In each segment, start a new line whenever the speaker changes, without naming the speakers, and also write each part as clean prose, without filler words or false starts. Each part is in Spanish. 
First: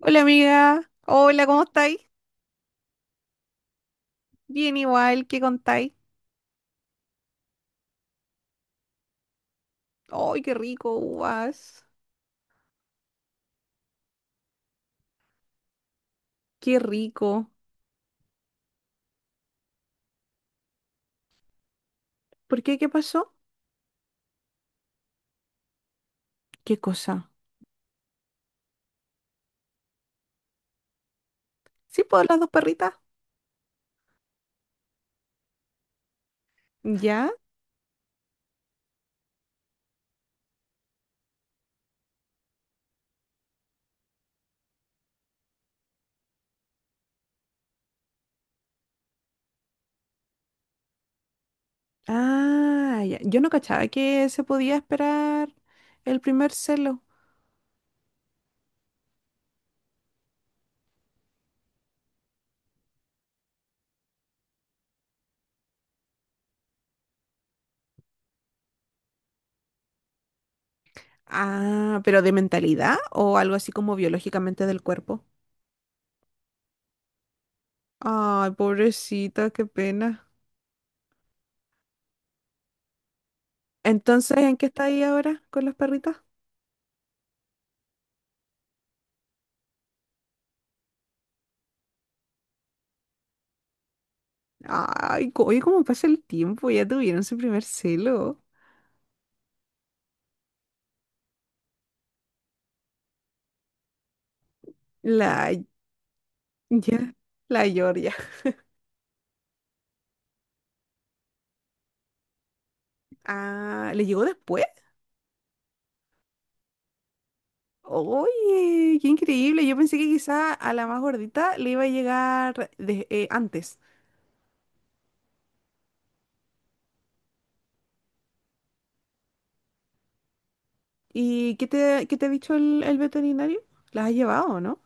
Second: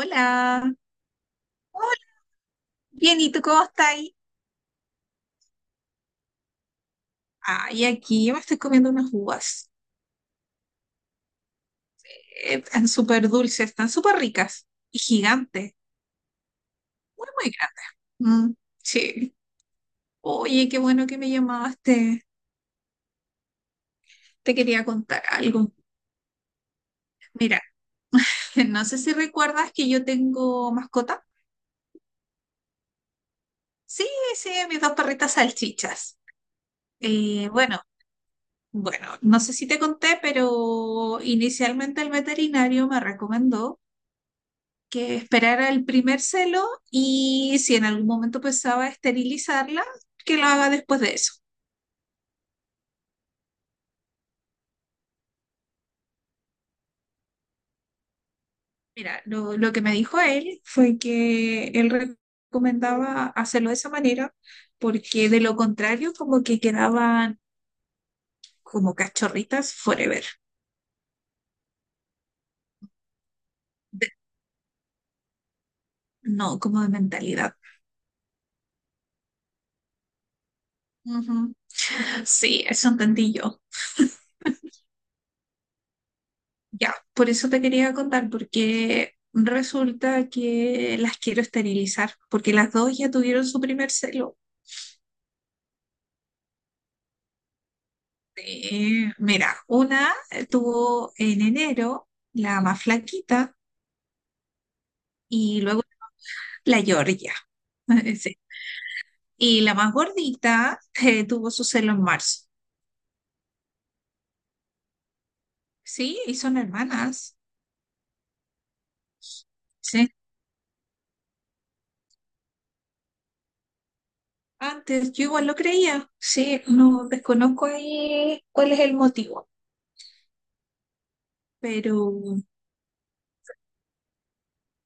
Hola amiga, hola, ¿cómo estáis?
Hola. Bien, ¿y tú cómo estás?
Bien igual, ¿qué contáis?
Ay, aquí yo me estoy comiendo unas uvas.
¡Ay, qué rico, uvas!
Están súper dulces, están súper ricas y gigantes,
¡Qué
muy,
rico!
muy grandes. Mm, sí. Oye, qué bueno que me llamaste.
¿Por qué? ¿Qué pasó?
Te quería contar algo.
¿Qué cosa?
Mira, no sé si recuerdas que yo tengo mascota.
¿Sí puedo las dos perritas?
Sí, sí, mis dos perritas salchichas.
¿Ya?
Bueno, bueno, no sé si te conté, pero inicialmente el veterinario me recomendó que esperara el primer celo, y si en algún momento pensaba esterilizarla, que lo haga después de eso.
Ah, ya. Yo no cachaba que se podía esperar el primer celo.
Mira, lo que me dijo él fue que él recomendaba hacerlo de esa manera porque de lo contrario como que quedaban como cachorritas forever.
Ah, pero de mentalidad o algo así como
De-
biológicamente del cuerpo.
no, como de mentalidad.
Ay, pobrecita, qué pena.
Ujú. Sí, eso entendí yo.
Entonces, ¿en qué estáis ahora con las perritas?
Ya, por eso te quería contar, porque resulta que las quiero esterilizar, porque las dos ya tuvieron su primer celo.
Ay, oye, cómo pasa el tiempo, ya tuvieron su primer celo.
Mira, una tuvo en enero, la más flaquita,
La
y luego la
ya,
Georgia.
la Georgia.
Sí. Y la más gordita, tuvo su celo en marzo.
Ah, ¿le llegó después?
Sí, y son hermanas.
Oye, qué increíble. Yo pensé que
Sí.
quizá a la más gordita le iba a llegar antes.
Antes yo igual lo creía. Sí, no desconozco ahí cuál es el motivo,
¿Y
pero
qué te ha dicho el veterinario? ¿Las has llevado, no?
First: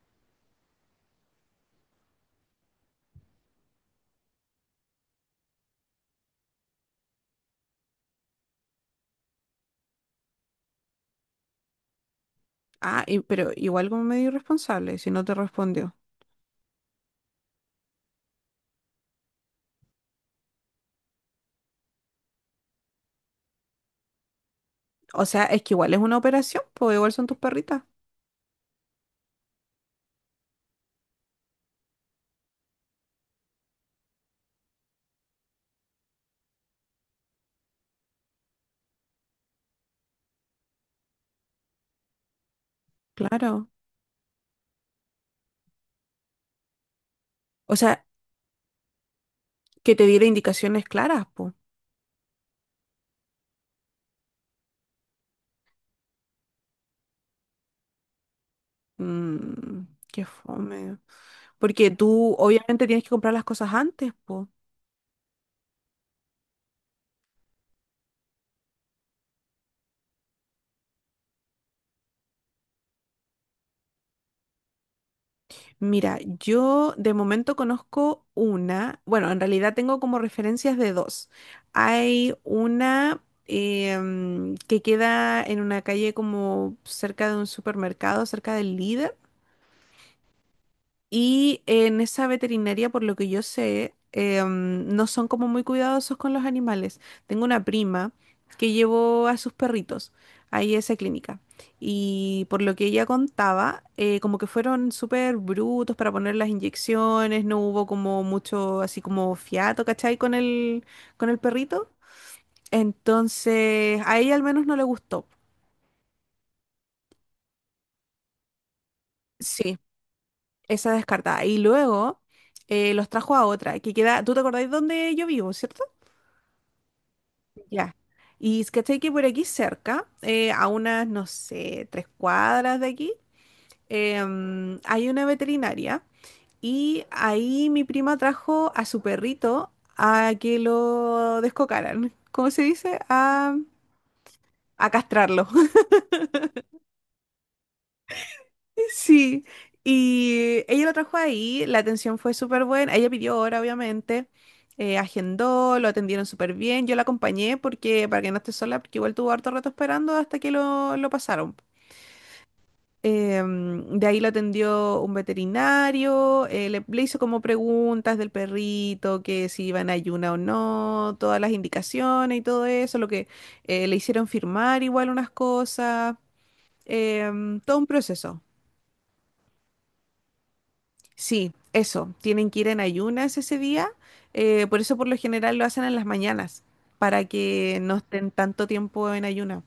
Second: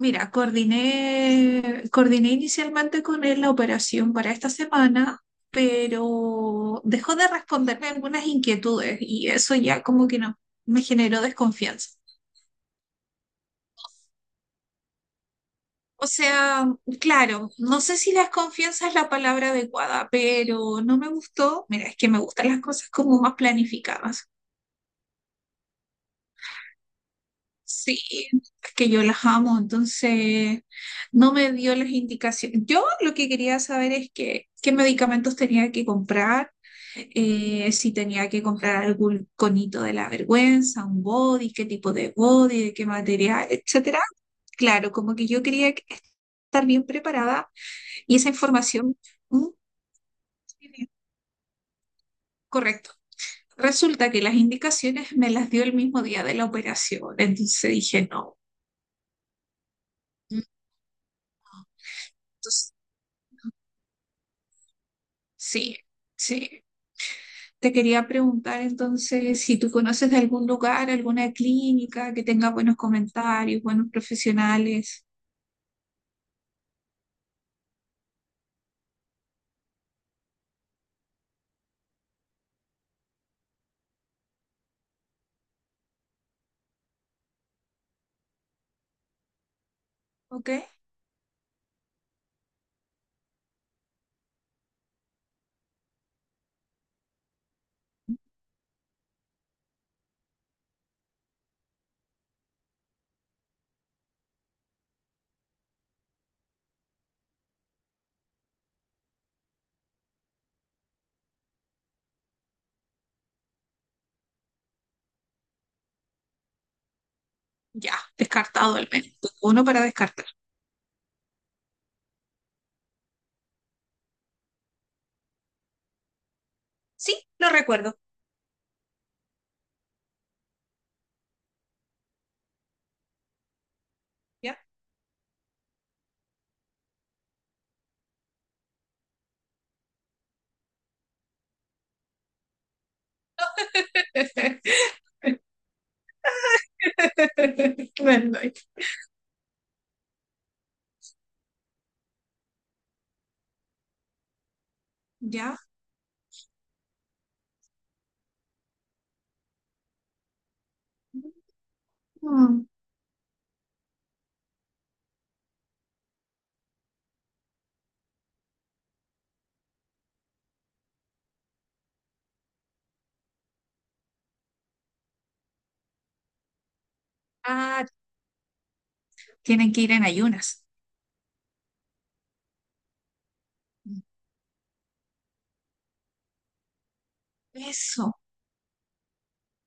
mira, coordiné inicialmente con él la operación para esta semana, pero dejó de responderme algunas inquietudes y eso ya como que no, me generó desconfianza.
Ah, pero igual como medio irresponsable si no te respondió.
O sea, claro, no sé si desconfianza es la palabra adecuada, pero no me gustó. Mira, es que me gustan las cosas como más planificadas.
O sea, es que igual es una operación, pues igual son tus perritas.
Sí, es que yo las amo, entonces no me dio las indicaciones. Yo lo que quería saber es que qué medicamentos tenía que comprar, si tenía que comprar algún conito de la vergüenza, un body, qué tipo de body, de qué material,
Claro.
etcétera. Claro, como que yo quería estar bien preparada,
O sea,
y esa información, mm,
que te diera indicaciones
sí,
claras, pues.
correcto. Resulta que las indicaciones me las dio el mismo día de la operación, entonces dije no.
Mmm, qué
mm,
fome. Porque tú
Entonces,
obviamente tienes que comprar las cosas antes, pues.
Sí, sí. Te quería preguntar entonces si tú conoces de algún lugar, alguna clínica que tenga buenos comentarios, buenos profesionales.
Mira, yo de momento conozco una, bueno, en realidad tengo como referencias de dos. Hay una que queda en una calle como cerca de un supermercado, cerca del líder.
¿Ok?
Y en esa veterinaria, por lo que yo sé, no son como muy cuidadosos con los animales. Tengo una prima que llevó a sus perritos ahí a esa clínica. Y por lo que ella contaba, como que fueron súper brutos para poner las inyecciones, no hubo como mucho así como fiato, ¿cachai? Con con el perrito. Entonces, a ella al menos no le gustó.
Ya, descartado al menos. Uno
Sí,
para descartar.
esa descartada. Y luego los trajo a otra, que queda, ¿tú te acordáis dónde yo vivo, cierto?
Sí, lo
Ya.
recuerdo.
Y es ¿cachai? Que por aquí cerca, a unas, no sé, tres cuadras de aquí,
¿Ya?
hay una veterinaria y ahí mi prima trajo a su perrito a que lo descocaran. ¿Cómo se dice? A castrarlo.
Bueno,
Sí. Y ella lo trajo ahí, la atención fue súper buena. Ella pidió hora, obviamente.
ya.
Agendó, lo atendieron súper bien. Yo la acompañé porque, para que no esté sola, porque igual tuvo harto rato esperando hasta que lo pasaron.
Mm.
De ahí lo atendió un veterinario, le hizo como preguntas del perrito, que si iba en ayuna o no, todas las indicaciones y todo eso, lo que le hicieron firmar igual unas cosas, todo
Ah,
un proceso.
tienen que ir en ayunas.
Sí, eso, tienen que ir en ayunas ese día, por eso por lo general lo hacen en las mañanas, para que no
Eso.
estén tanto tiempo en ayuna.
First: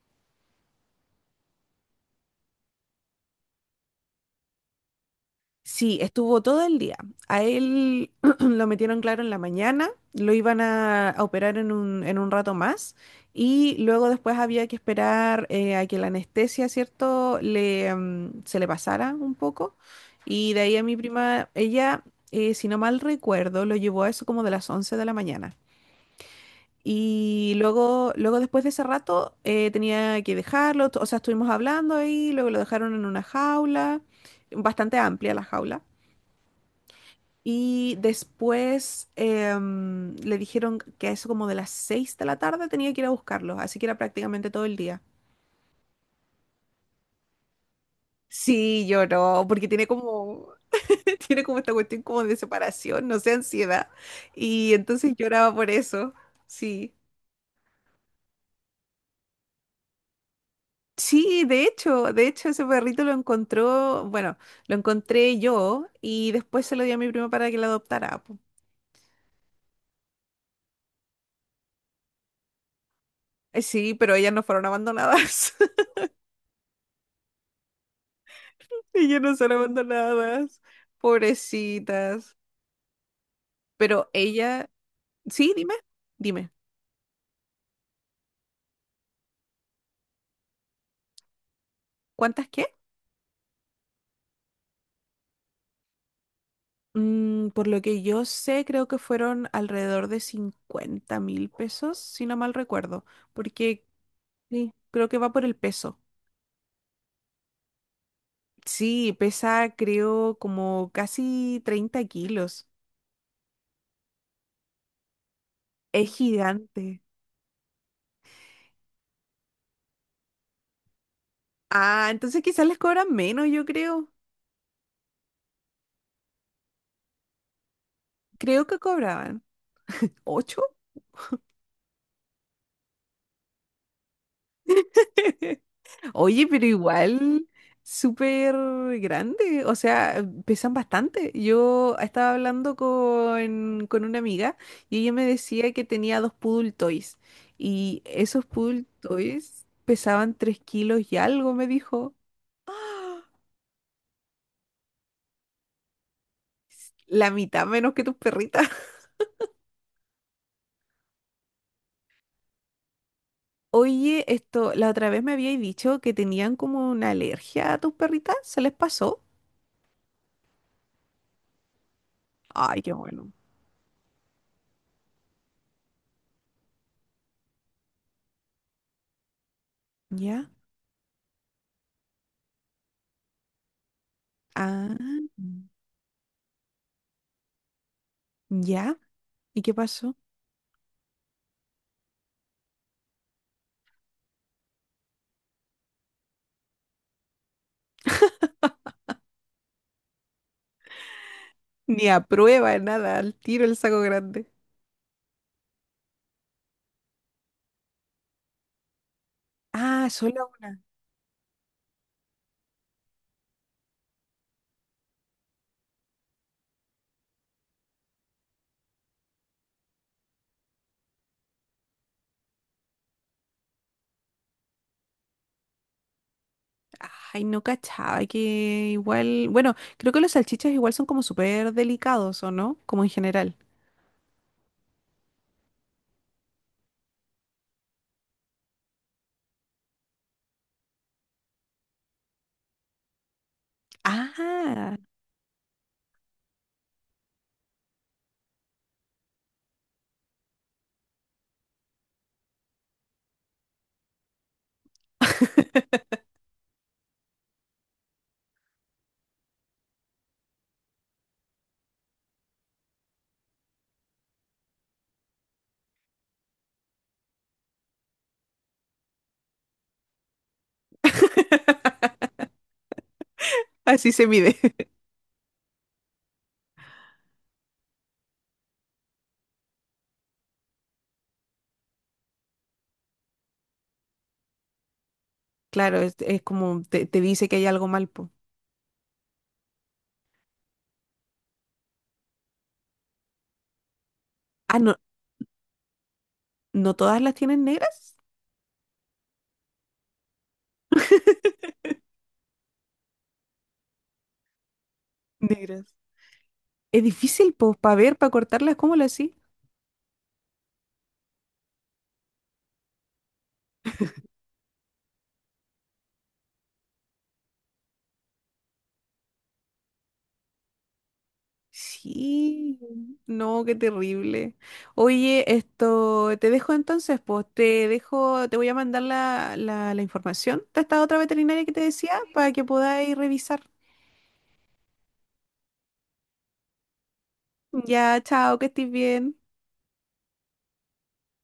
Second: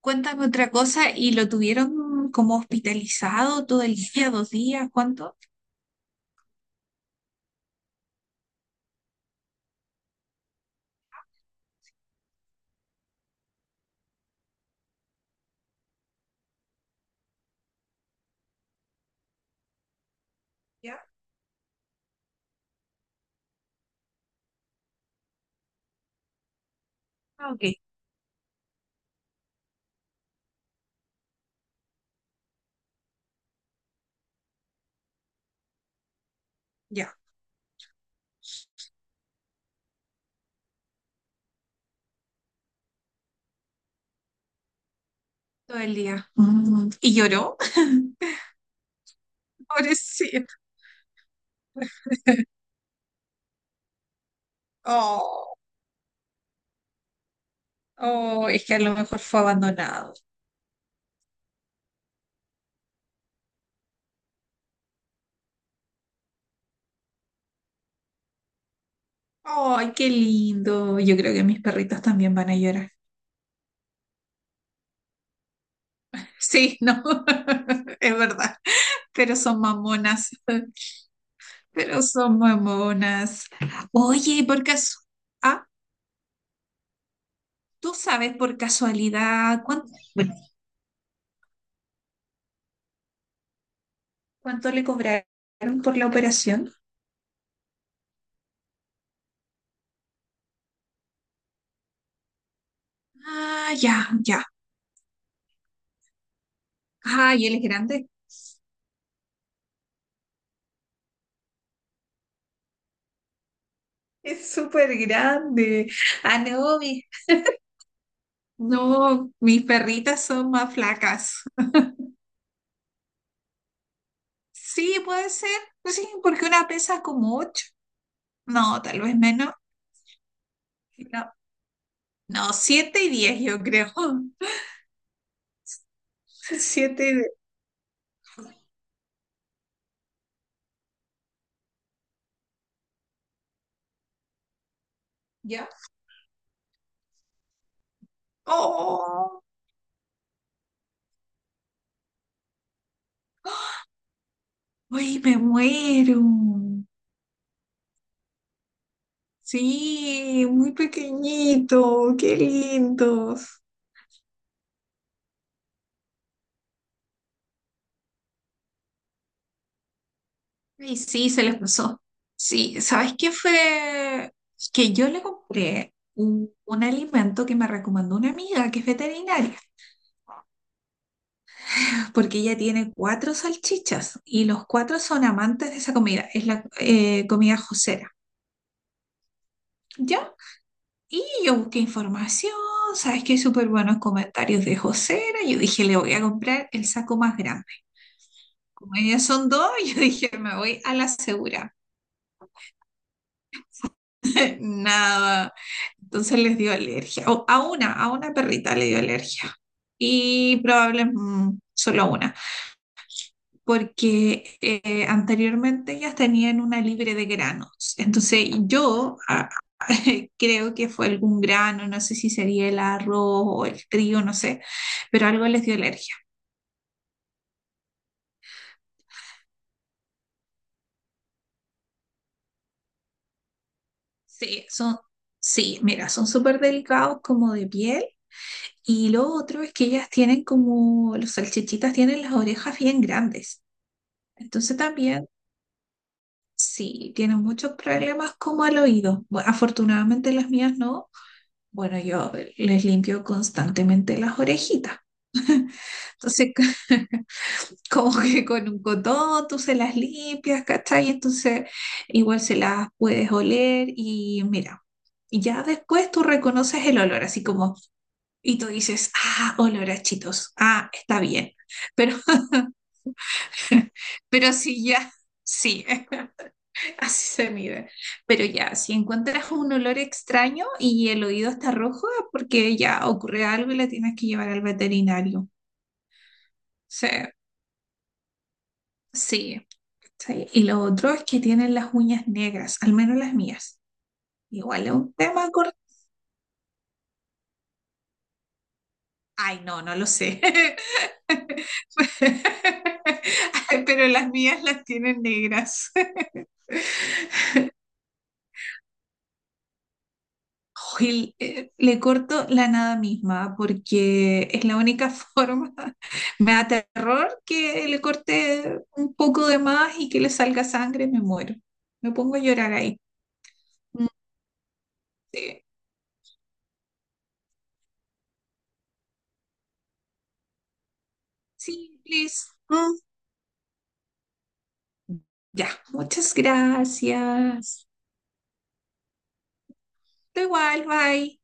Cuéntame otra cosa. ¿Y lo tuvieron como hospitalizado todo el día, dos días? ¿Cuánto?
Sí, estuvo todo el día. A él lo metieron claro en la mañana, lo iban a operar en en un rato más y luego después había que esperar a que la anestesia, ¿cierto?, se le pasara un poco. Y de ahí a mi
Ya.
prima, ella, si no mal recuerdo, lo llevó a eso como de las 11 de la mañana.
Ah,
Y
ok.
luego después de ese rato, tenía que dejarlo, o sea, estuvimos hablando ahí, luego lo dejaron en una jaula, bastante amplia la jaula.
Ya.
Y después le dijeron que a eso como de las 6 de la tarde tenía que ir a buscarlos, así que era prácticamente todo el día.
Todo el día. Mm. Y lloró.
Sí, lloró, porque tiene como,
Pobrecito.
tiene como esta cuestión como de separación, no sé, ansiedad. Y entonces
Oh.
lloraba por eso, sí.
Oh, es que a lo mejor fue abandonado.
Sí, de hecho ese perrito lo encontró, bueno, lo encontré yo y después se lo di a mi prima para que la adoptara. Po.
Ay, qué lindo. Yo creo que mis perritos también van a llorar.
Sí, pero ellas no fueron abandonadas.
Sí, no, es verdad.
Ellas
Pero
no son
son mamonas.
abandonadas.
Pero
Pobrecitas.
son mamonas.
Pero
Oye, y por
ella,
caso,
sí,
ah,
dime, dime,
¿tú sabes por casualidad cuánto,
¿cuántas qué?
cuánto le cobraron por la operación?
Mm, por lo que yo sé, creo que fueron alrededor de 50.000 pesos, si no mal recuerdo,
Ah,
porque
ya, ya.
sí, creo que va por el peso.
Ay, él es grande.
Sí, pesa creo como casi 30 kilos.
Es súper grande.
Es
Ah, no,
gigante.
mi- No, mis perritas son más flacas.
Ah, entonces quizás les cobran menos, yo creo.
Sí, puede ser. No sé, porque una pesa como ocho.
Creo que
No, tal vez
cobraban.
menos.
¿Ocho?
No, no, siete y diez, yo creo.
Oye, pero
Siete y diez.
igual súper grande, o sea, pesan bastante. Yo estaba hablando con una amiga y ella me
¿Ya?
decía que tenía dos poodle toys y esos poodle
¡Oh!
toys pesaban 3 kilos y algo, me dijo. ¡Ah!
¡Uy, me muero!
La mitad menos que tus perritas.
Sí, muy pequeñito. ¡Qué lindos!
Oye, esto, la otra vez me habíais dicho que tenían como una alergia a tus perritas, ¿se les pasó?
Y sí, se les pasó. Sí,
Ay, qué
¿sabes
bueno.
qué fue? Que yo le compré un alimento que me recomendó una amiga que es veterinaria,
¿Ya?
porque ella tiene cuatro salchichas y los
Ah,
cuatro son amantes de esa comida. Es la comida josera,
¿ya? ¿Y qué pasó?
¿ya? Y yo busqué información, sabes que hay súper buenos comentarios de josera, yo dije, le voy a comprar el saco más grande. Como ellas son dos, yo dije, me voy a la segura.
Ni a prueba, nada, al tiro el saco grande.
Nada, entonces les dio alergia, o a una, perrita le dio alergia,
Ah, solo
y
una.
probablemente solo a una, porque anteriormente ellas tenían una libre de granos. Entonces yo, creo que fue algún grano, no sé si sería el arroz o el trigo, no sé, pero algo les dio alergia.
Ay, no cachaba que igual. Bueno, creo que los salchichas igual son como súper delicados, ¿o no? Como en general.
Sí, son, sí, mira, son súper delicados como de piel, y lo otro es que ellas tienen como, los salchichitas tienen las orejas bien grandes. Entonces
Ah,
también, sí, tienen muchos problemas como al oído. Bueno, afortunadamente las mías no. Bueno, yo les limpio constantemente las orejitas. Entonces, como que con un cotón tú se las limpias, ¿cachai? Entonces, igual se las puedes oler y mira, y ya después tú reconoces el olor, así como, y tú dices, ah, olor a chitos, ah, está bien. Pero,
así se
pero
mide.
sí, ya, sí. Así se mide. Pero ya, si encuentras un olor extraño y el oído está rojo, es porque ya ocurre algo y la tienes que llevar al veterinario.
Claro, es como te,
Sí,
te dice que hay algo mal, po.
sí, sí. Y lo otro es que tienen las uñas negras, al menos las mías.
Ah,
Igual es
no,
un tema corto.
¿no todas las tienen negras?
Ay, no, no lo sé. Pero las mías las tienen negras.
Negras. Es difícil, pues, para ver, para cortarlas, ¿cómo lo hacís?
Oye, le corto la nada misma porque es la única forma. Me da terror que le corte un poco de más y que le salga sangre, me muero. Me pongo a llorar
Sí,
ahí.
no, qué
Mm.
terrible. Oye,
eh,
esto, te dejo entonces, pues te dejo, te voy a mandar la información de esta otra veterinaria que te
Sí,
decía para
please.
que
Mm.
podáis revisar.
Ya, muchas gracias.
Ya, chao, que estés bien.
Da igual, bye.